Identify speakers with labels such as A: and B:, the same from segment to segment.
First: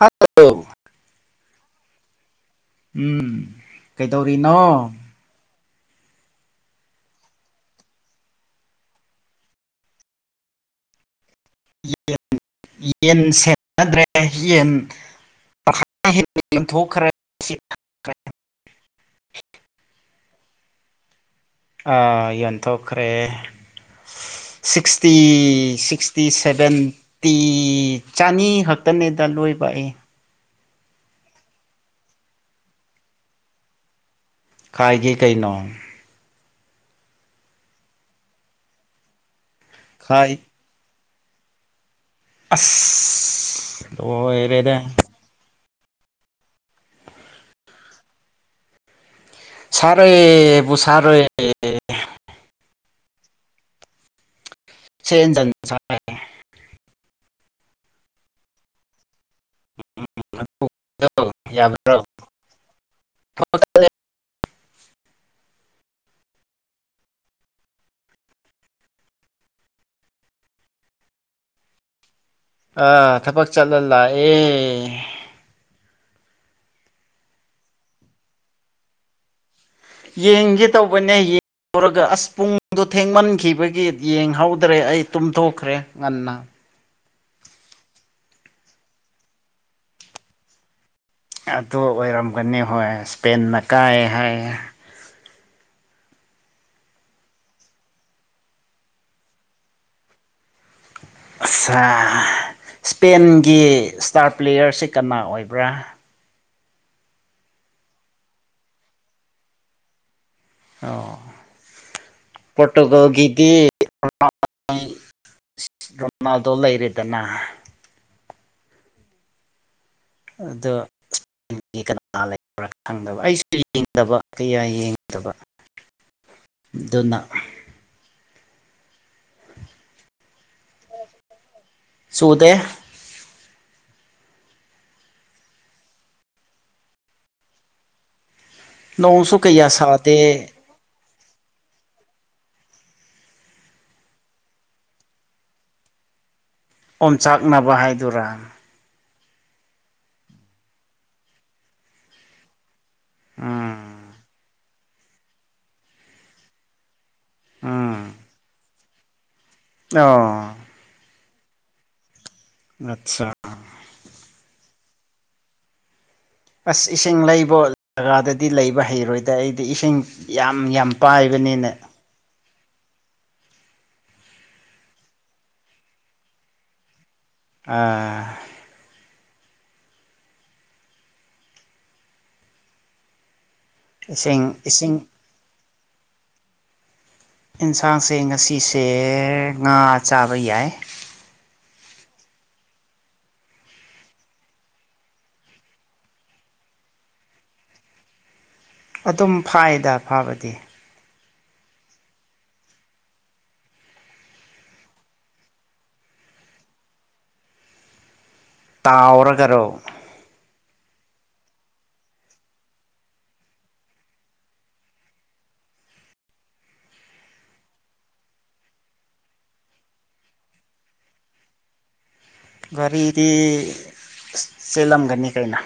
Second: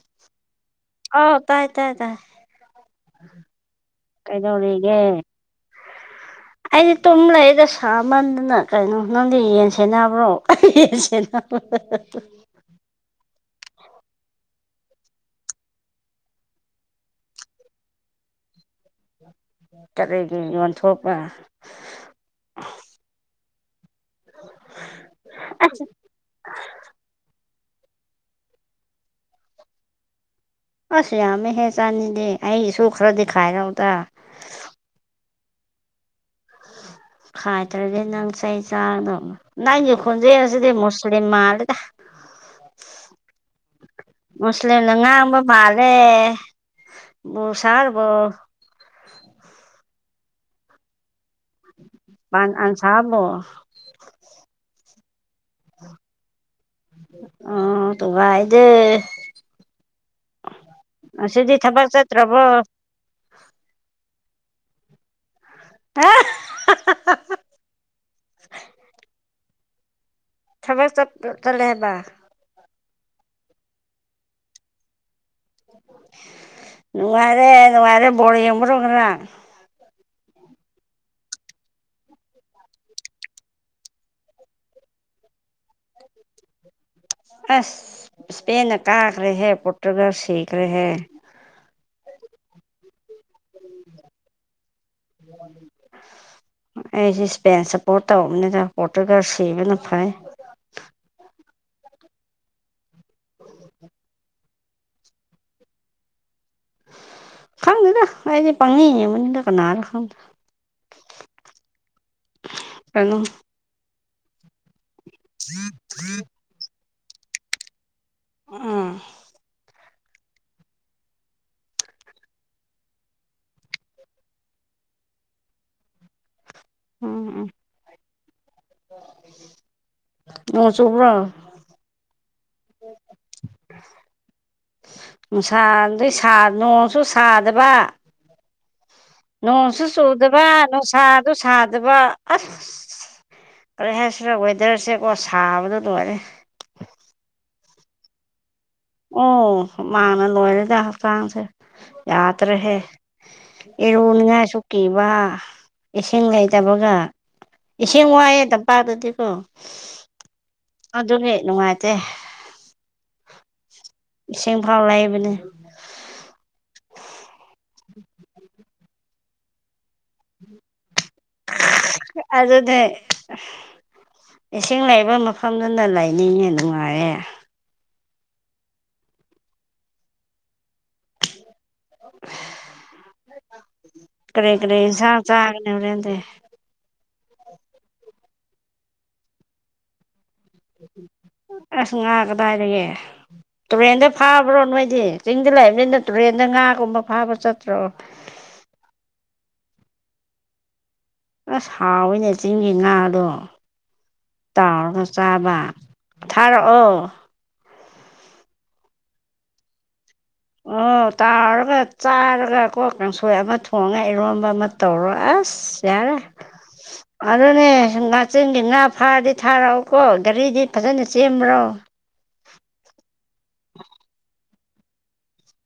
A: hello
B: ꯑꯥꯎ ꯇꯥꯏ ꯇꯥꯏ ꯇꯥꯏ
A: ꯎꯝ ꯀꯩꯇꯧꯔꯤꯅꯣ
B: ꯀꯩꯗꯧꯔꯤꯒꯦ ꯑꯩꯗꯤ ꯇꯨꯝ ꯂꯩꯗ ꯁꯥꯃꯟꯗꯅ ꯀꯩꯅꯣ ꯅꯪꯗꯤ ꯌꯦꯟꯁꯦꯟꯅꯕ꯭ꯔꯣ ꯌꯦꯟ
A: ꯌꯦꯟ ꯊꯦꯅꯗ꯭ꯔꯦ ꯌꯦꯟ ꯇꯪꯈꯥꯢꯃ ꯍꯦꯟꯅ ꯌꯣꯟꯊꯣꯛꯈ꯭ꯔꯦ [inaudible]
B: ꯀꯔꯤꯒꯤ ꯌꯣꯟꯊꯣꯛꯄ
A: ꯑꯥ ꯌꯣꯟꯊꯣꯛꯈ꯭ꯔꯦ ꯁꯤꯛꯁꯇꯤ ꯁꯤꯛꯁꯇꯤ ꯁꯚꯦꯟꯇꯤ ꯆꯅꯤ ꯈꯛꯇꯅꯦꯗ ꯂꯣꯏꯕ ꯑꯩ
B: ꯑꯁ ꯌꯥꯝꯃꯦꯍꯦ ꯆꯥꯅꯤꯗꯤ ꯑꯩꯒꯤꯁꯨ ꯈꯔꯗꯤ ꯈꯥꯏꯔꯧꯗ
A: ꯈꯥꯏꯒꯦ ꯀꯩꯅꯣ
B: ꯈꯥꯏꯗꯔꯗꯤ ꯅꯪ ꯆꯩ ꯆꯒꯗꯧꯅꯤ ꯅꯪꯒꯤ
A: ꯈꯥꯏ
B: ꯈꯣꯟꯖꯦꯜ ꯁꯤꯗꯤ ꯃꯨꯁ ꯂꯤꯝ ꯃꯥꯜꯂꯤꯗ
A: ꯑꯁ ꯂꯣꯏꯔꯦꯅꯦ
B: ꯃꯨꯁꯂꯤꯝꯅ ꯉꯥꯡꯕ ꯃꯥꯜꯂꯦ ꯕꯨ ꯁꯥꯔꯕꯨ
A: [unintelligible]
B: [unintelligible]
A: [unintelligible]
B: [unintelligible] ꯉꯁꯤꯗꯤ ꯊꯕꯛ
A: ꯌꯥꯕ꯭ꯔꯣ
B: ꯆꯠꯇ꯭ꯔꯕꯣ
A: [unintelligible]
B: [unintelligible] ꯊꯕꯛ ꯆꯞ ꯆꯠꯂꯦ ꯍꯥꯏꯕ
A: ꯑꯥ ꯊꯕꯛ ꯆꯠꯂ ꯂꯥꯛꯑꯦ
B: ꯅꯨꯡꯉꯥꯏꯔꯦ ꯅꯨꯡꯉꯥꯏꯔꯦ ꯕꯣꯜ ꯌꯦꯡꯕꯗꯣ ꯉꯔꯥꯡ
A: ꯌꯦꯡꯒꯦ ꯇꯧꯕꯅꯦ ꯑꯁ ꯄꯨꯡꯗꯨ ꯊꯦꯡꯃꯟꯈꯤꯕꯒꯤ ꯌꯦꯡꯍꯧꯗ꯭ꯔꯦ ꯑꯩ ꯇꯨꯝꯊꯣꯛꯈ꯭ꯔꯦ ꯉꯟꯅ
B: ꯑꯁ ꯏꯁꯄꯦꯟꯅ ꯀꯥꯈ꯭ꯔꯦꯍꯦ ꯄꯣꯔꯇꯨꯒꯜ ꯁꯤꯈ꯭ꯔꯦꯍꯦ
A: ꯑꯗꯨ ꯑꯣꯏꯔꯝꯒꯅꯤ ꯍꯣꯏ ꯏꯁꯄꯦꯟꯅ ꯀꯥꯏ ꯍꯥꯏ
B: [inaudible] ꯑꯩꯁꯦ ꯏꯁꯄꯦꯟ ꯁꯞꯄꯣꯔꯠ ꯇꯧꯕꯅꯤꯅ ꯄꯣꯇꯨꯒꯜ ꯁꯤꯕꯅ ꯐꯩ
A: ꯑꯠꯁꯥ ꯏꯁꯄꯦꯟꯒꯤ ꯏꯁꯇꯥꯔ ꯄ꯭ꯂꯦꯌꯔꯁꯦ ꯀꯅꯥ ꯑꯣꯏꯕ꯭ꯔꯥ
B: ꯈꯪꯗꯦꯗ ꯑꯩꯗꯤ ꯄꯪꯌꯦꯡ ꯌꯦꯡꯕꯅꯤꯗ ꯀꯅꯥꯔꯥ ꯈꯪꯗꯦ
A: ꯑꯣ
B: ꯀꯩꯅꯣ
A: ꯄꯣꯔꯠꯇꯨꯒꯜꯒꯤꯗꯤ ꯔꯣꯅꯥꯜꯗꯣ ꯂꯩꯔꯦꯗꯅ
B: ꯑꯥ
A: ꯑꯗꯣ ꯀꯥꯅꯥ ꯂꯩꯕꯔꯥ ꯈꯪꯗꯕ ꯑꯩꯁꯨ ꯌꯦꯡꯗꯕ ꯀꯌꯥ ꯌꯦꯡꯗꯕ ꯗꯨꯅ
B: ꯎꯝ ꯎꯝ [inaudible] ꯅꯣꯡ ꯆꯨꯕ꯭ꯔꯣ
A: ꯆꯨꯗꯦ
B: ꯅꯨꯡꯁꯗꯤ ꯁꯥ ꯅꯣꯡꯁꯨ ꯁꯥꯗꯕ
A: ꯀꯌꯥ
B: ꯅꯣꯡꯁꯨ
A: ꯁꯥꯗꯦ
B: ꯆꯨꯗꯕ ꯅꯨꯡꯁꯥꯗꯨ ꯁꯥꯗꯕ ꯑꯁ ꯀꯔꯤ ꯍꯥꯏꯁꯤꯔ ꯋꯦꯗꯔꯁꯦꯀꯣ ꯁꯥꯕꯗꯣ ꯂꯣꯏꯔꯦ
A: ꯑꯣꯝꯆꯥꯛꯅꯕ ꯍꯥꯏꯗꯨꯔꯥ
B: ꯑꯣ ꯍꯨꯃꯥꯡꯅ ꯂꯣꯏꯔꯦꯗ ꯍꯛꯆꯥꯡꯁꯦ ꯌꯥꯗ꯭ꯔꯦꯍꯦ
A: ꯎꯝ
B: ꯏꯔꯨꯅꯤꯡꯉꯥꯏꯁꯨ ꯀꯤꯕ ꯏꯁꯤꯡ ꯂꯩꯇꯕꯒ
A: ꯎꯝ
B: ꯏꯁꯤꯡ ꯋꯥꯏꯑꯦ ꯇꯝꯄꯥꯛꯇꯗꯤꯀꯣ
A: ꯑꯣ
B: ꯑꯗꯨꯅꯦ ꯅꯨꯡꯉꯥꯏꯇꯦ
A: ꯑꯠꯁꯥ
B: ꯏꯁꯤꯡ ꯐꯥꯎ ꯂꯩꯕꯅꯦ
A: ꯑꯁ ꯏꯁꯤꯡ ꯂꯩꯕ ꯑꯣꯏ ꯖꯒꯥꯗꯗꯤ ꯂꯩꯕ ꯍꯩꯔꯣꯏꯗ ꯑꯩꯗꯤ ꯏꯁꯤꯡ ꯌꯥꯝ ꯌꯥꯝ ꯄꯥꯏꯕꯅꯤꯅ
B: ꯑꯗꯨꯅꯦ ꯏꯁꯤꯡ ꯂꯩꯕ ꯃꯐꯝꯗꯨꯅ ꯂꯩꯅꯤꯡꯉꯦ ꯅꯨꯡꯉꯥꯏꯌꯦ
A: ꯑꯥ
B: [unintelligible] ꯀꯔꯤ
A: ꯏꯁꯤꯡ
B: ꯀꯔꯤ
A: ꯏꯁꯤꯡ
B: ꯍꯤꯟꯁꯥꯡ ꯆꯥ ꯍꯣꯔꯦꯟꯗꯤ
A: ꯏꯟꯁꯥꯡꯁꯦ ꯉꯁꯤꯁꯦ ꯉꯥ ꯆꯥꯕ ꯌꯥꯏ
B: ꯑꯁ ꯉꯥ ꯀꯗꯥꯏꯗꯒꯤ ꯇꯨꯔꯦꯟꯗ ꯐꯥꯕ꯭ꯔꯣ ꯅꯣꯏꯗꯤ ꯆꯤꯡꯗ ꯂꯩꯕꯅꯤꯅ ꯇꯨꯔꯦꯟꯗ ꯉꯥꯒꯨꯝꯕ ꯐꯥꯕ ꯆꯠꯇ꯭ꯔꯣ
A: ꯑꯗꯨꯝ ꯐꯥꯏꯗ ꯐꯥꯕꯗꯤ
B: ꯑꯁ ꯍꯥꯎꯋꯤꯅꯦ ꯆꯤꯡꯒꯤ ꯉꯥꯗꯣ ꯇꯥꯎꯔꯒ ꯆꯥꯕ ꯊꯥꯔꯛꯑꯣ
A: ꯇꯥꯎꯔꯒꯔꯣ
B: ꯑꯣ ꯇꯥꯎꯔꯒ ꯆꯥꯔꯒꯀꯣ ꯀꯥꯡꯁꯣꯏ ꯑꯃ ꯊꯣꯡꯉ ꯏꯔꯣꯟꯕ ꯑꯃ ꯇꯧꯔꯣ ꯑꯁ ꯌꯥꯔꯦ ꯑꯗꯨꯅꯦ ꯉꯥꯆꯦꯡꯒꯤ ꯉꯥ ꯐꯥꯔꯗꯤ ꯊꯥꯔꯛꯎꯀꯣ ꯒꯥꯔꯤꯗꯤ ꯐꯖꯅ ꯆꯦꯟꯕ꯭ꯔꯣ
A: ꯇꯤ ꯑꯁ ꯄꯦꯜꯂꯝꯒꯅꯤ ꯀꯩꯅꯣ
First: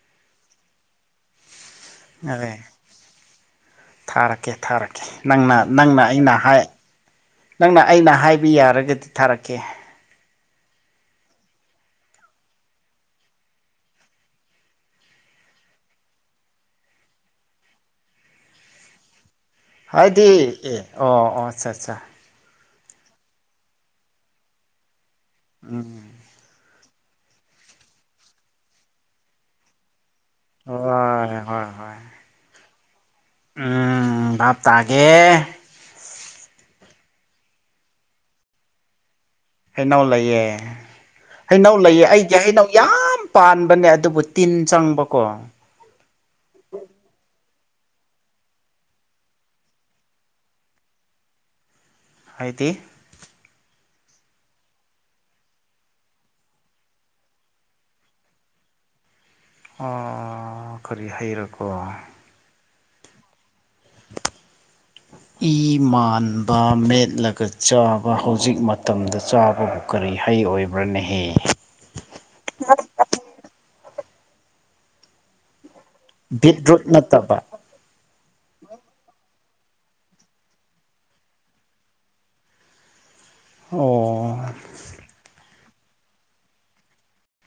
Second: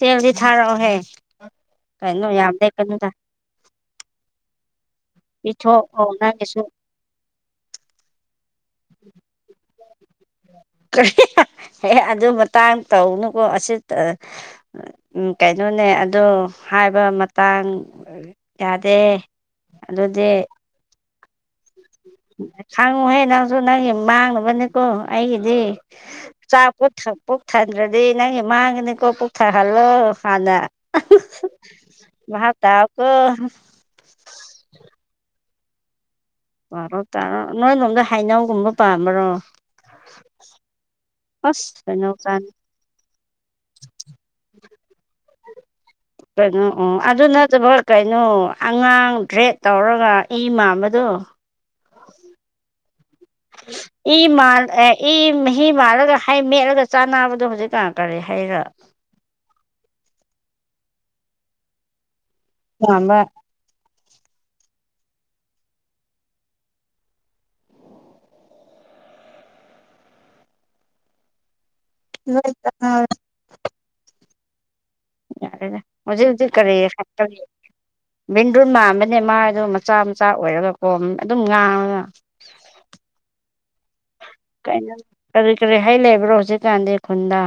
B: ꯁꯦꯜꯗꯤ ꯊꯥꯔꯛꯑꯣꯍꯦ ꯀꯩꯅꯣ
A: ꯑꯗꯩ
B: ꯌꯥꯝꯗꯦ ꯈꯟꯅꯨꯗ
A: ꯊꯥꯔꯛꯀꯦ ꯊꯥꯔꯛꯀꯦ ꯅꯪꯅ ꯅꯪꯅ
B: ꯄꯤꯊꯣꯛꯑꯣ
A: ꯑꯩꯅ ꯍꯥꯏ
B: ꯅꯪꯒꯤꯁꯨ
A: ꯅꯪꯅ ꯑꯩꯅ ꯍꯥꯏ ꯕꯤ ꯌꯥꯔꯒꯗꯤ ꯊꯥꯔꯛꯀꯦ
B: ꯀꯔꯤ [unintelligible] ꯑꯦ ꯑꯗꯨ ꯃꯇꯥꯡ ꯇꯧꯅꯨꯀꯣ ꯑꯁꯤꯠ ꯑ ꯎꯝ ꯀꯩꯅꯣꯅꯦ ꯑꯗꯣ ꯍꯥꯏꯕ ꯃꯇꯥꯡ ꯌꯥꯗꯦ
A: ꯍꯥꯏꯗꯤ
B: ꯑꯗꯨꯗꯤ
A: ꯑꯦ ꯑꯣ ꯑꯣ ꯑꯆꯥ ꯆꯥ
B: ꯈꯪꯉꯨꯍꯦ ꯅꯪꯁꯨ ꯅꯪꯒꯤ ꯃꯥꯡꯅꯕꯅꯤꯀꯣ ꯑꯩꯒꯤꯗꯤ
A: ꯎꯝ
B: ꯆꯥꯛ ꯄꯨꯛ ꯊꯟ ꯄꯨꯛ ꯊꯟꯗ꯭ꯔꯗꯤ ꯅꯪꯒꯤ ꯃꯥꯡꯒꯅꯤꯀꯣ ꯄꯨꯛ ꯊꯜꯍꯜꯂꯣ ꯍꯥꯟꯅ
A: ꯍꯣꯏ ꯍꯣꯏ
B: [unintelligible]
A: ꯍꯣꯏ
B: ꯕꯥꯚ ꯇꯥꯎ
A: ꯎꯝ ꯕꯥꯚ ꯇꯥꯒꯦ
B: ꯄꯔꯣ ꯇꯥꯔꯣ ꯅꯣꯏꯔꯣꯝꯗ ꯍꯩꯅꯧꯒꯨꯝꯕ ꯄꯥꯟꯕ꯭ꯔꯣ
A: ꯍꯩꯅꯧ ꯂꯩꯌꯦ
B: ꯑꯁ
A: ꯍꯩꯅꯧ ꯂꯩꯌꯦ
B: ꯀꯩꯅꯣ
A: ꯑꯩꯒꯤ ꯍꯩꯅꯧ ꯌꯥꯝ ꯄꯥꯟꯕꯅꯦ ꯑꯗꯨꯕꯨ ꯇꯤꯟ ꯆꯪꯕꯀꯣ
B: ꯀꯩꯅꯣ ꯑꯣ ꯑꯗꯨ ꯅꯠ ꯅꯠꯇꯕ ꯀꯩꯅꯣ ꯑꯉꯥꯡ ꯗ꯭ꯔꯦꯛ ꯇꯧꯔꯒ ꯏ ꯃꯥꯟꯕꯗꯣ
A: ꯍꯥꯏꯗꯤ
B: [inaudible] ꯏ ꯃꯥꯟ ꯑꯦ ꯏ ꯃꯍꯤ ꯃꯥꯜꯂꯒ ꯍꯩ ꯃꯦꯠꯂꯒ ꯆꯥꯅꯕꯗꯣ ꯍꯧꯖꯤꯛ ꯀꯥꯟ ꯀꯔꯤ ꯍꯩꯔꯥ
A: ꯑꯣ ꯀꯔꯤ ꯍꯩꯔꯀꯣ
B: ꯆꯥꯝꯕ
A: [inaudible] ꯏ ꯃꯥꯟꯕ ꯃꯦꯠꯂꯒ ꯆꯥꯕ ꯍꯧꯖꯤꯛ ꯃꯇꯝꯗ ꯆꯥꯕꯕꯨ ꯀꯔꯤ ꯍꯩ ꯑꯣꯏꯕ꯭ꯔꯥ ꯅꯍꯦ
B: ꯍ [unintelligible] ꯌꯥꯔꯦꯗ ꯍꯧꯖꯤꯛ ꯍꯧꯖꯤꯛ ꯀꯔꯤ
A: ꯕꯤꯠꯔꯨꯠ ꯅꯠꯇꯕ
B: ꯕꯤꯟꯗꯨꯜ ꯃꯥꯥꯟꯕꯅꯦ ꯃꯥ ꯑꯗꯨ ꯃꯆꯥ ꯃꯆꯥ ꯑꯣꯏꯔꯒꯀꯣ ꯑꯗꯨꯝ ꯉꯥꯡꯉꯒ ꯀꯩꯅꯣ
A: ꯑꯣ
B: ꯀꯔꯤ ꯀꯔꯤ ꯍꯩ ꯂꯩꯕ꯭ꯔꯣ ꯍꯧꯖꯤꯛꯀꯥꯟꯗꯤ ꯈꯨꯟꯗ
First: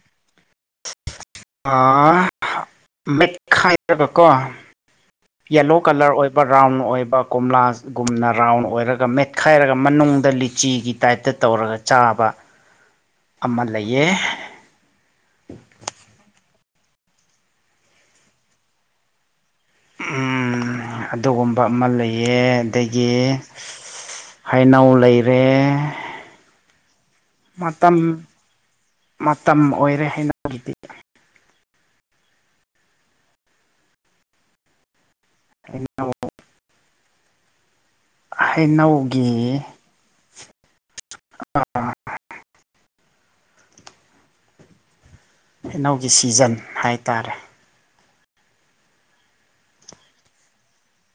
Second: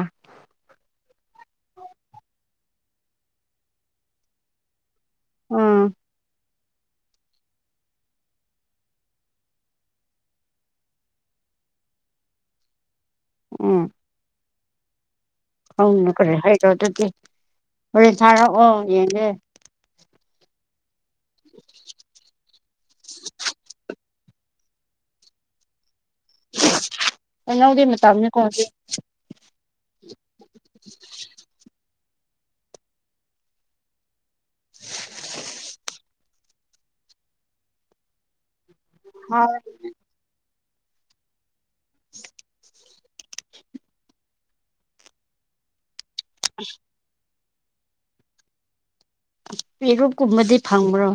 A: ꯑꯥ ꯃꯦꯠꯈꯥꯏꯔꯒꯀꯣ ꯌꯦꯜꯂꯣ
B: ꯎꯝ
A: ꯀꯂꯔ ꯑꯣꯏꯕꯔ ꯔꯥꯎꯟ ꯑꯣꯏꯕ ꯀꯣꯝꯂꯥꯒꯨꯝꯅ ꯔꯥꯎꯟ ꯑꯣꯏꯔꯒ ꯃꯦꯠꯈꯥꯏꯔꯒ ꯃꯅꯨꯡꯗ ꯂꯤꯆꯤꯒꯤ ꯇꯥꯏꯞꯇ ꯇꯧ ꯇꯧꯔꯒ ꯆꯥꯕ ꯑꯃ ꯂꯩꯌꯦ
B: ꯍꯧꯅ ꯀꯔꯤ ꯍꯥꯏꯔꯣ ꯑꯗꯨꯗꯤ ꯍꯣꯔꯦꯟ ꯊꯥꯔꯛꯑꯣ ꯌꯦꯡꯒꯦ
A: ꯎꯝ ꯑꯗꯨꯒꯨꯝꯕ ꯑꯃ ꯂꯩꯌꯦ ꯑꯗꯒꯤ ꯍꯩꯅꯧ ꯂꯩꯔꯦ
B: ꯎ [inaudible] ꯍꯩꯅꯧꯗꯤ
A: ꯃꯇꯝ
B: ꯃꯇꯝꯅꯦꯀꯣ ꯍꯧꯖꯤꯛ
A: ꯃꯇꯝ ꯑꯣꯏꯔꯦ ꯍꯩꯅꯧꯒꯤꯗꯤ ꯍꯩꯅꯧ ꯍꯩꯅꯧꯒꯤ ꯑꯥ ꯍꯩꯅꯧꯒꯤ ꯁꯤꯖꯟ ꯍꯥꯏꯇꯥꯔꯦ
B: ꯄꯦꯔꯨꯛ ꯀꯨꯝꯕꯗꯤ ꯐꯪꯕ꯭ꯔꯣ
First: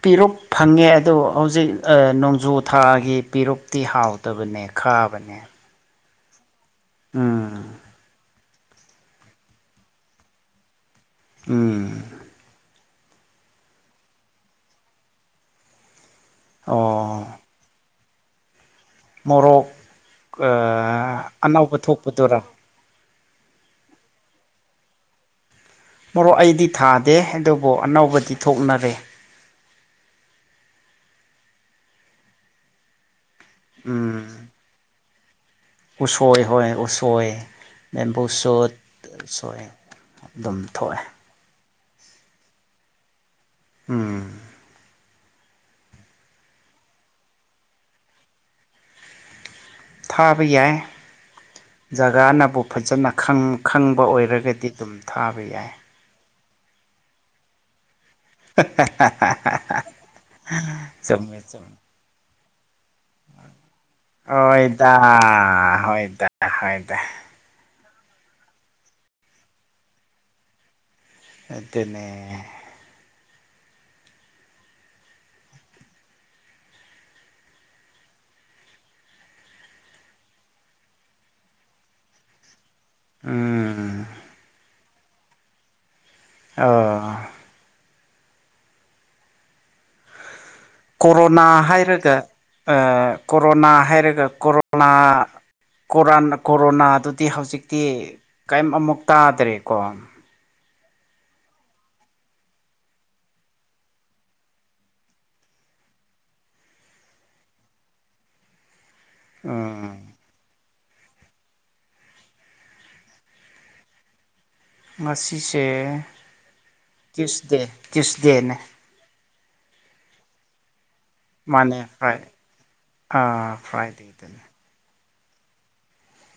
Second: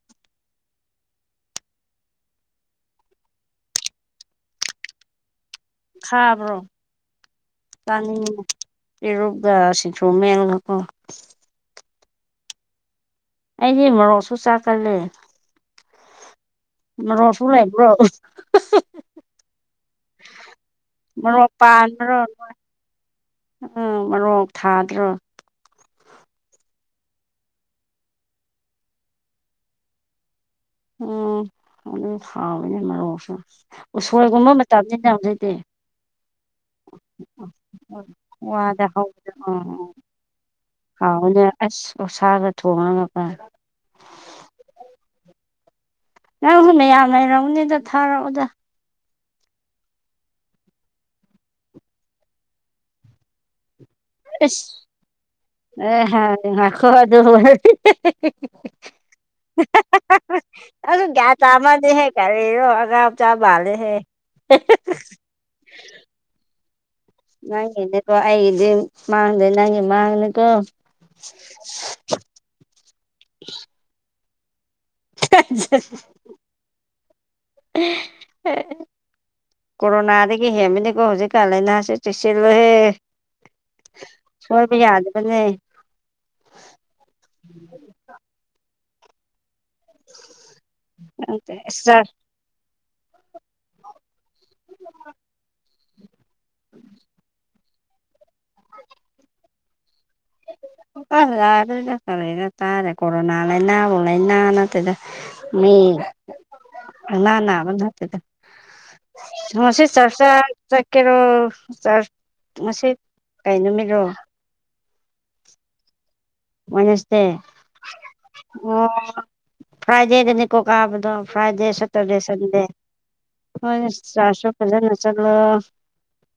A: ꯄꯦꯔꯨꯛ ꯐꯪꯉꯦ ꯑꯗꯣ ꯍꯧꯖꯤꯛ ꯅꯣꯡꯖꯨꯊꯥꯒꯤ ꯄꯦꯔꯨꯛꯇꯤ ꯍꯥꯎꯇꯕꯅꯦ ꯈꯥꯕꯅꯦ
B: ꯈꯥꯕ꯭ꯔꯣ
A: ꯎꯝ
B: ꯆꯥꯅꯤꯡꯉꯦ ꯄꯦꯔꯨꯛꯒ ꯁꯤꯡꯁꯨꯨ ꯃꯦꯠꯂꯒꯀꯣ
A: ꯎꯝ
B: ꯑꯩꯗꯤ ꯃꯣꯔꯣꯛꯁꯨ ꯆꯥꯛꯀꯜꯂꯦ
A: ꯑꯣ
B: ꯃꯣꯔꯣꯛꯁꯨ ꯂꯩꯕ꯭ꯔꯣ
A: ꯃꯣꯔꯣꯛ
B: ꯃꯣꯔꯣꯛ
A: ꯑꯅꯧꯕ
B: ꯄꯥꯟꯕ꯭ꯔꯣ
A: ꯊꯣꯛꯄꯗꯨꯔꯥ
B: ꯎꯝ ꯃꯔꯣꯛ ꯊꯥꯗ꯭ꯔꯣ
A: ꯃꯣꯔꯣꯛ ꯑꯩꯗꯤ ꯊꯥꯗꯦ ꯑꯗꯨꯕꯨ ꯑꯅꯧꯕꯗꯤ ꯊꯣꯛꯅꯔꯦ
B: ꯎꯝ ꯑꯗꯨꯝ ꯍꯥꯎꯋꯤꯅꯦ ꯃꯔꯣꯛꯁꯨ
A: ꯎꯝ
B: ꯎꯁꯣꯏꯒꯨꯝꯕ ꯃꯇꯝꯅꯤꯅ ꯍꯧꯖꯤꯛꯇꯤ
A: ꯎꯁꯣꯏ ꯍꯣꯏ ꯎꯁꯣꯏ ꯕꯦꯝꯕꯨ ꯁꯨꯠ
B: ꯋꯥꯗ ꯍꯧꯕꯗ ꯑ
A: ꯎꯁꯣꯏ
B: ꯑ
A: ꯑꯗꯨꯝ ꯊꯣꯛꯑꯦ
B: ꯍꯥꯎꯅꯦ ꯑꯁ ꯑꯣꯛꯁꯥꯒ ꯊꯣꯡꯉꯒꯀ
A: ꯎꯝ
B: ꯅꯪꯁꯨ ꯃꯌꯥꯝ ꯂꯩꯔꯝꯒꯅꯤꯗ ꯊꯥꯔꯛꯑꯣꯗ
A: ꯊꯥꯕ ꯌꯥꯏ ꯖꯒꯥꯅꯕꯨ ꯐꯖꯅ ꯈꯪ ꯈꯪꯕ ꯑꯣꯏꯔꯒꯗꯤ
B: ꯑꯁ
A: ꯑꯗꯨꯝ ꯊꯥꯕ ꯌꯥꯏ
B: ꯑꯦ ꯉꯥꯏꯈꯣ ꯑꯗꯨ ꯑꯗꯨ ꯒ꯭ꯌꯥꯟ
A: ꯆꯨꯝꯃꯦ ꯆꯨꯝꯃꯦ
B: ꯇꯥꯃꯗꯦ ꯍꯦ ꯀꯔ ꯀꯔꯤꯔꯣ ꯑꯉꯥꯝ ꯆꯥ ꯃꯥꯜꯂꯦ
A: ꯍꯣꯏꯗ ꯍꯣꯏꯗ ꯍꯣꯏꯗ
B: ꯅꯪꯉꯤꯅꯦꯀꯣ ꯑꯩꯒꯤꯗꯤ ꯃꯥꯡꯗꯦ ꯅꯪꯉꯤ ꯃꯥꯡꯒꯅꯤꯀꯣ
A: ꯑꯗꯨꯅꯦ
B: [inaudible] [inaudible] ꯀꯣꯔꯣꯅꯥꯗꯗꯒꯤ ꯍꯦꯟꯕꯅꯤꯀꯣ ꯍꯧꯖꯤꯛ ꯀꯥꯟ ꯂꯩꯅꯥꯁꯦ ꯆꯦꯁꯂꯨꯀꯣ
A: ꯎꯝ
B: [unintelligible] ꯌꯥꯗꯕꯅꯦ
A: ꯑꯣ ꯀꯣꯔꯣꯅꯥ ꯍꯥꯏꯔꯒ ꯀꯣꯔꯣꯅꯥ ꯍꯥꯏꯔꯒ ꯀꯣꯔꯣꯅꯥ ꯀꯣꯔ ꯀꯣꯔꯣꯅꯥꯗꯨꯗꯤ ꯍꯧꯖꯤꯛꯇꯤ ꯀꯔꯤꯝ ꯑꯃꯨꯛ ꯇꯥꯗ꯭ꯔꯦꯀꯣ [inaudible]
B: ꯑ ꯌꯥꯔ ꯆꯔ ꯇꯥꯔꯦ ꯀꯣꯔꯣꯅꯥ ꯂꯩꯅꯦꯕꯨ ꯂꯩꯅꯥ ꯅꯠꯇꯦꯗ ꯃꯤ
A: [inaudible]
B: ꯂꯩꯅꯥ ꯅꯥ ꯅꯥꯕ ꯅꯠꯇꯦꯗ ꯉꯁꯤ
A: ꯎꯝ
B: ꯆꯔꯆꯥꯥ ꯆꯠꯀꯦꯔꯣ ꯆꯔꯆ ꯉꯁꯤ ꯀꯩ ꯅꯨꯃꯤꯠꯔꯣ
A: ꯉꯁꯤꯁꯦ
B: ꯋꯥꯢꯅꯁꯗꯦ
A: ꯇ꯭ꯌꯨꯁꯗꯦ ꯇ꯭ꯌꯨꯁꯗꯦꯅꯦ
B: ꯑꯣ ꯐ꯭ꯔꯥꯢꯗꯦꯗꯅꯤꯀꯣ ꯀꯥꯕ ꯗꯣ ꯐ꯭ꯔꯥꯏꯗꯦ
A: ꯃꯥꯅꯦ
B: ꯁꯦꯇꯔꯗꯦ
A: ꯐ꯭ꯔꯥꯏ
B: ꯁꯟꯗꯦ
A: ꯑꯥ
B: ꯍꯣꯏ
A: ꯐ꯭ꯔꯥꯏꯗꯦꯗꯅꯦ
B: ꯆꯥꯔꯁꯨ ꯐꯖꯅ ꯆꯠꯂꯣ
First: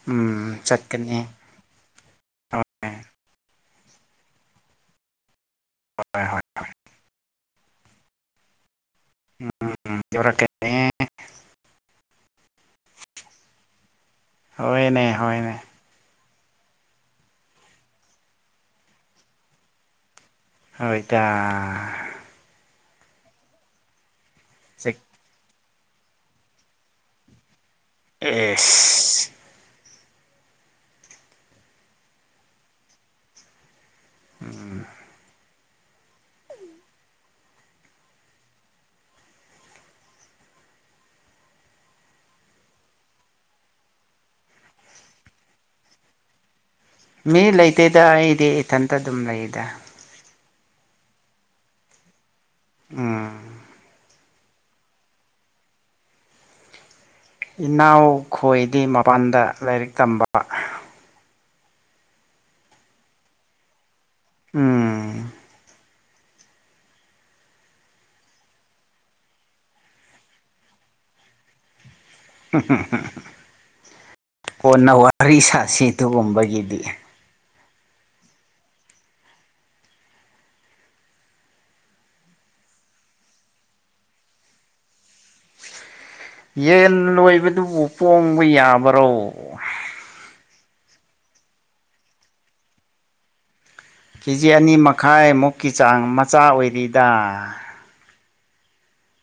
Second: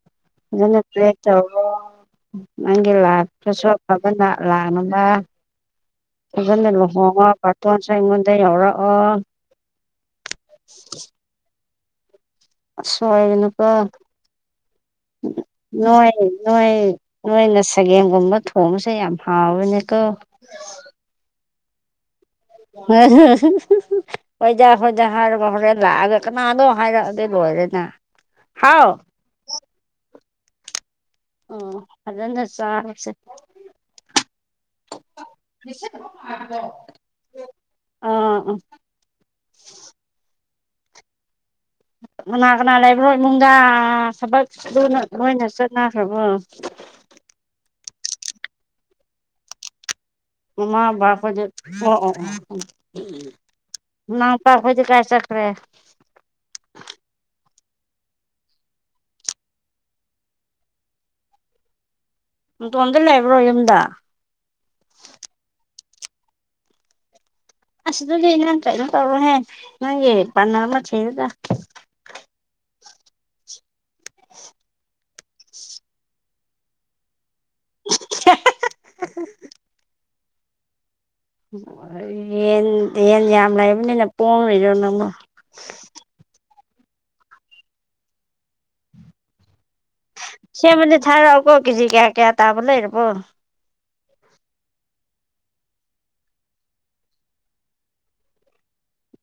A: ꯎꯝ
B: ꯐꯖꯅ ꯄ꯭ꯔꯦ
A: ꯆꯠꯀꯅꯤ
B: ꯇꯧꯔꯣ ꯅꯪꯒꯤ ꯂꯥꯢꯐꯇꯥꯁꯨ ꯑꯐꯕ ꯂꯥꯛ [unintelligible]
A: ꯍꯣꯏ ꯍꯣꯏ
B: ꯐꯖꯅ ꯂꯨꯍꯣꯡꯉꯣ ꯕꯥꯔꯇꯣꯟꯁꯨ ꯑꯩꯉꯣꯟꯗ ꯌꯥꯎꯔ ꯑꯣ
A: ꯎꯝ ꯌꯧꯔꯛꯀꯅꯤ
B: ꯑꯁꯣꯢꯒꯅꯨꯀꯣ
A: ꯍꯣꯏꯅꯦ ꯍꯣꯏꯅꯦ
B: ꯅꯣꯏ ꯅꯣꯏꯅ ꯁꯥꯒꯦꯝ ꯒꯨꯝꯕ ꯊꯣꯡꯕꯁꯦ ꯌꯥꯝ ꯍꯥꯎꯑꯦꯅꯦꯀꯣ
A: ꯍꯣꯢꯇ
B: ꯍꯣꯢꯗ
A: ꯆꯤꯛ
B: ꯍꯣꯢꯗ ꯍꯥꯢꯔꯒ ꯍꯣꯔꯦꯟ ꯂꯥꯛꯑꯒ ꯀꯅꯥꯗꯣ ꯍꯥꯏꯔꯛꯑꯗꯤ ꯂꯣꯏꯔꯦ
A: ꯑꯦ ꯑꯦꯁ
B: ꯑꯣ ꯐꯖꯅ ꯆꯥꯔꯁꯦ
A: ꯎꯝ
B: ꯑꯥ ꯑ
A: [inaudible]
B: ꯀꯅꯥ ꯀꯅꯥ ꯂꯩꯕ꯭ꯔꯣ ꯏꯃꯨꯡꯗ ꯊꯕꯛ ꯂꯣꯏꯅ ꯂꯣꯢꯅ ꯆꯠꯅꯈ꯭ꯔꯕꯣ
A: ꯃꯤ ꯂꯩꯇꯦꯗ ꯑꯩꯗꯤ ꯏꯊꯟꯇ ꯑꯗꯨꯝ ꯂꯩꯗ
B: ꯃꯥꯃꯥ ꯕꯕꯥ ꯈꯣꯢꯗꯤ ꯑꯣ ꯑꯣ
A: ꯎꯝ
B: ꯅꯥꯎꯄꯥꯈꯣꯏꯗꯤ ꯀꯥꯏ ꯆꯈ꯭ꯔꯦ
A: ꯏꯅꯥꯎ ꯈꯣꯏꯗꯤ ꯃꯄꯥꯟꯗ ꯂꯥꯏꯔꯤꯛ ꯇꯝꯕ
B: ꯅꯇꯣꯝꯗ ꯂꯩꯕ꯭ꯔꯣ ꯌꯨꯝꯗ
A: ꯎꯝ
B: ꯑꯁ ꯗꯨꯗꯤ ꯅꯪ ꯀꯩꯅꯣ ꯇꯧꯔꯣꯍꯦ ꯅꯪꯒꯤ ꯄꯥꯔꯠꯅꯔ ꯑꯃ ꯊꯤꯌꯨꯗ
A: ꯀꯣꯟꯅ ꯋꯥꯔꯤ ꯁꯥꯁꯤ ꯗꯨꯒꯨꯝꯕꯩ ꯒꯤꯗꯤ
B: [unintelligible] ꯌꯦꯟ ꯌꯦꯟ ꯌꯥꯝ ꯂꯩꯕꯅꯤꯅ ꯄꯣꯡꯂꯤꯔꯣ ꯅꯪꯕꯣ
A: ꯌꯦꯟ ꯂꯣꯏꯕꯗꯨꯕꯨ ꯄꯣꯡꯕ ꯌꯥꯕꯔꯣ
B: ꯁꯦꯝꯃꯢ ꯊꯥꯔꯛꯑꯣꯀꯣ ꯀꯦꯖꯤ ꯀꯌꯥ ꯀꯌꯥ ꯇꯥꯕ ꯂꯩꯔꯕꯣ
A: ꯀꯦꯖꯤ ꯑꯅꯤ ꯃꯈꯥꯏꯃꯨꯛꯀꯤ ꯆꯥꯡ ꯃꯆꯥ ꯑꯣꯏꯔꯤꯗ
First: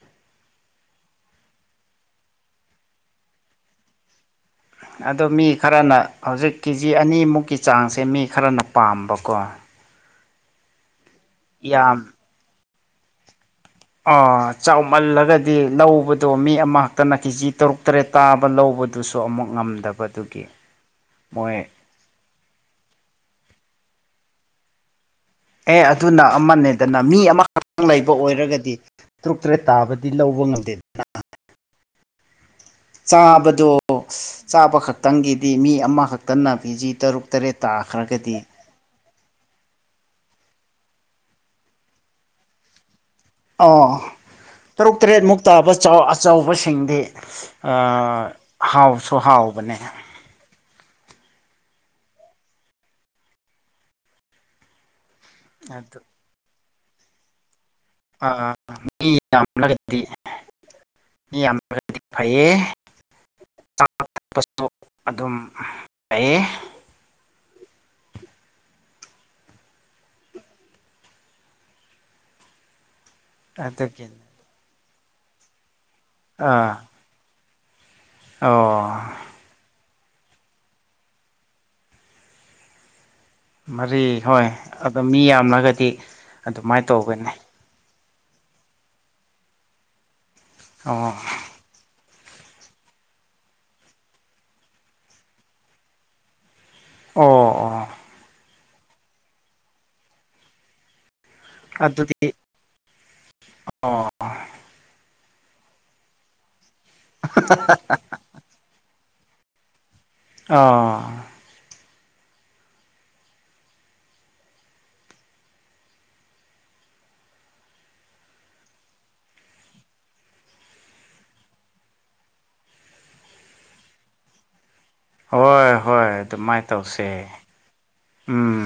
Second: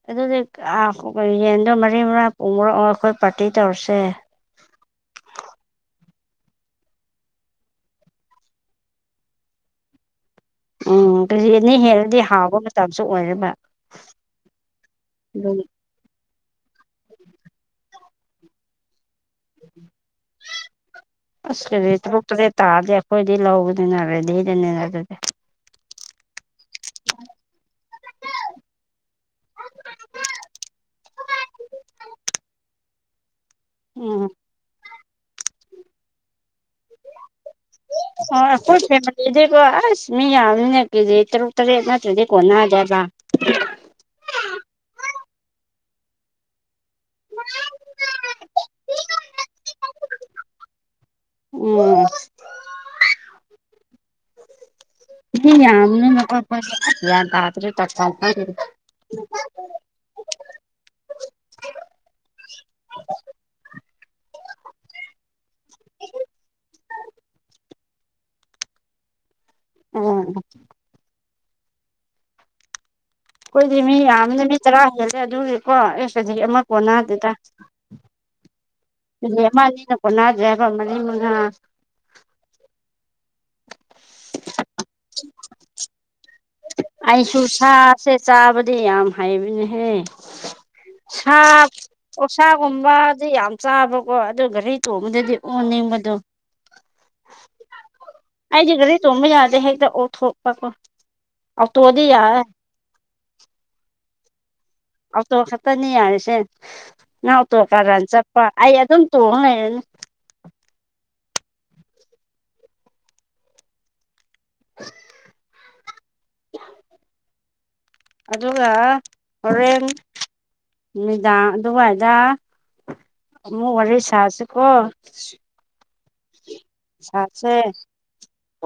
B: ꯑꯗꯨꯗꯤ ꯑꯥ ꯔꯤ ꯌꯦꯟꯗꯣ ꯃꯔꯤ ꯃꯉꯥ ꯄꯨꯡ ꯃꯣꯔꯛ ꯑꯩꯈꯣꯏ ꯄꯥꯔꯇꯤ ꯇꯧꯔꯁꯦ
A: ꯑꯗꯣ ꯃꯤ ꯈꯔꯅ ꯍꯧꯖꯤꯛ ꯀꯦꯖꯤ ꯑꯅꯤꯃꯨꯛꯀꯤ ꯆꯥꯡꯁꯦ ꯃꯤ ꯈꯔꯅ ꯄꯥꯝꯕꯀꯣ
B: ꯎꯝ ꯀꯦꯖꯤ ꯑꯅꯤ
A: ꯌꯥꯝ
B: ꯍꯦꯜꯂꯗꯤ ꯍꯥꯎꯕ ꯃꯇꯝꯁꯨ ꯑꯣꯏꯔꯦꯕ
A: ꯑꯥ ꯆꯥꯎꯃꯜꯂꯒꯗꯤ ꯂꯧꯕ ꯗꯣ ꯃꯤ ꯑꯃꯈꯛꯛꯇꯅ ꯀꯦꯖꯤ ꯇꯔꯨꯛ ꯇꯔꯦꯠ ꯇꯥꯕ ꯂꯧꯕ ꯃꯣꯏ
B: ꯑꯁ ꯀꯦꯖꯤ ꯇ꯭ꯔꯨꯛ ꯇꯔꯦꯠ ꯇꯥꯔꯗꯤ ꯑꯈꯣꯢꯗꯤ ꯂꯧꯒꯅꯤ ꯅ ꯔꯦꯗꯤꯗꯅꯦ ꯑꯗꯨꯗꯤ [unintelligible]
A: ꯑꯦ ꯑꯗꯨꯅ ꯑꯃꯅꯦꯗꯅ ꯃꯤ ꯑꯃꯈꯛꯇꯪ ꯂꯩꯕ ꯑꯣꯏꯔꯒꯗꯤ ꯇꯔꯨꯛ ꯇꯔꯦꯠ ꯇꯥꯕꯗꯤ ꯂꯧꯕ ꯉꯝꯗꯦ ꯅꯥ
B: [inaudible]
A: ꯆꯥꯕꯗꯣ
B: ꯎꯝ
A: ꯆꯥꯕ ꯈꯛꯇꯪꯒꯤꯗꯤ ꯃꯤ ꯑꯃꯈꯛꯇꯅ ꯀꯦꯖꯤ ꯇꯔꯨꯛ ꯇꯔꯦꯠ ꯇꯥꯈ꯭ꯔꯒꯗꯤ
B: ꯑꯣ ꯑꯩꯈꯣꯏ ꯐꯦꯃꯤꯂꯤꯗꯤꯀꯣ ꯑꯁ ꯃꯤ ꯌꯥꯝꯃꯤ ꯀꯦꯖꯤ ꯇꯔꯨꯛ ꯇꯔꯦꯠ ꯅꯠꯇ꯭ꯔꯗꯤ ꯀꯣꯟꯅꯗꯦꯕ
A: ꯑꯥ ꯇꯔꯨꯛ ꯇꯔꯦꯠ ꯃꯨꯛ ꯇꯥꯕ ꯑꯆꯥ ꯑꯆꯧꯕꯁꯤꯡꯗꯤ ꯑꯥ ꯍꯥꯎꯁꯨ ꯍꯥꯎꯕꯅꯦ
B: ꯎꯝ ꯃꯤ
A: ꯑꯗꯨ
B: ꯌꯥꯝꯕꯅꯤꯅ [unintelligible] ꯑꯁ ꯒ꯭ꯌꯥꯟ ꯇꯥꯗꯦ
A: ꯑꯥ ꯃꯤ ꯌꯥꯝꯂꯒꯗꯤ ꯃꯤ ꯌꯥꯝꯂꯒꯗꯤ ꯐꯩꯌꯦ ꯆꯥ ꯊꯛꯄꯁꯨ ꯑꯗꯨꯝ ꯐꯩꯌꯦ [unintelligible]
B: ꯎꯝ ꯑꯩꯈꯣꯏꯗꯤ ꯃꯤ
A: ꯑꯗꯨꯒꯤ
B: ꯌꯥꯝꯕꯅꯤꯅ ꯃꯤ ꯇꯔꯥ ꯍꯦꯜꯂꯦ ꯑꯗꯨꯗꯤꯀꯣ ꯑꯦ ꯀꯦꯒꯤ ꯑꯃ
A: ꯑꯥ
B: ꯀꯣꯟꯅꯗꯦ
A: ꯑꯣ
B: ꯀꯦꯒꯤ ꯑꯃ ꯑꯅꯤꯅ ꯀꯣꯟꯅꯗ꯭ꯔꯦꯕ ꯃꯔꯤ ꯃꯉꯥ
A: ꯃꯔꯤ ꯍꯣꯏ ꯑꯗꯣ ꯃꯤ ꯌꯥꯝꯂꯒꯗꯤ ꯑꯗꯨꯃꯥꯏ ꯇꯧꯒꯅꯤ
B: ꯆꯥꯀꯁꯦ ꯆꯥꯕꯗꯤ ꯌꯥꯝ ꯍꯩꯕꯅꯦꯍꯦ
A: ꯑꯣ
B: ꯁꯥ ꯑꯣꯛꯁꯥꯒꯨꯝꯕꯗꯤ ꯌꯥꯝ ꯆꯥꯕꯀꯣ ꯑꯗꯨ ꯘꯔꯤ ꯇꯣꯡꯕꯗꯗꯤ ꯑꯣꯅꯤꯡꯕꯗꯣ
A: ꯑꯣ ꯑꯣ
B: ꯑꯩꯗꯤ ꯒꯥꯔꯤ ꯇꯣꯡꯕ ꯌꯥꯗꯦ ꯍꯦꯛꯇ ꯑꯣꯊꯣꯛꯄꯀꯣ ꯑꯣꯇꯣꯗꯤ
A: ꯑꯗꯨꯗꯤ
B: ꯌꯥꯏꯑꯦ
A: ꯍꯣꯏ
B: ꯑꯣꯇꯣ ꯈꯛꯇꯅꯤ ꯍꯥꯔꯤꯁꯦ ꯅꯪ ꯑꯣꯇꯣ ꯀꯔꯟ ꯆꯠꯄ ꯑꯩ ꯑꯗꯨꯝ ꯇꯣꯡ ꯂꯩꯔꯅꯤ
A: ꯑꯥ [inaudible]
B: ꯑꯗꯨꯒ ꯍꯣꯔꯦꯟ ꯅꯨꯃꯤꯗꯥꯡ ꯑꯗꯨꯋꯥꯏꯗ ꯑꯃꯨꯛ ꯋꯥꯔꯤ ꯁꯥꯁꯤꯀꯣ
A: ꯍꯣꯏ ꯍꯣꯏ ꯑꯗꯨꯃꯥꯏꯅ ꯇꯧꯁꯦ
B: ꯁꯥꯁꯦ
A: ꯎꯝ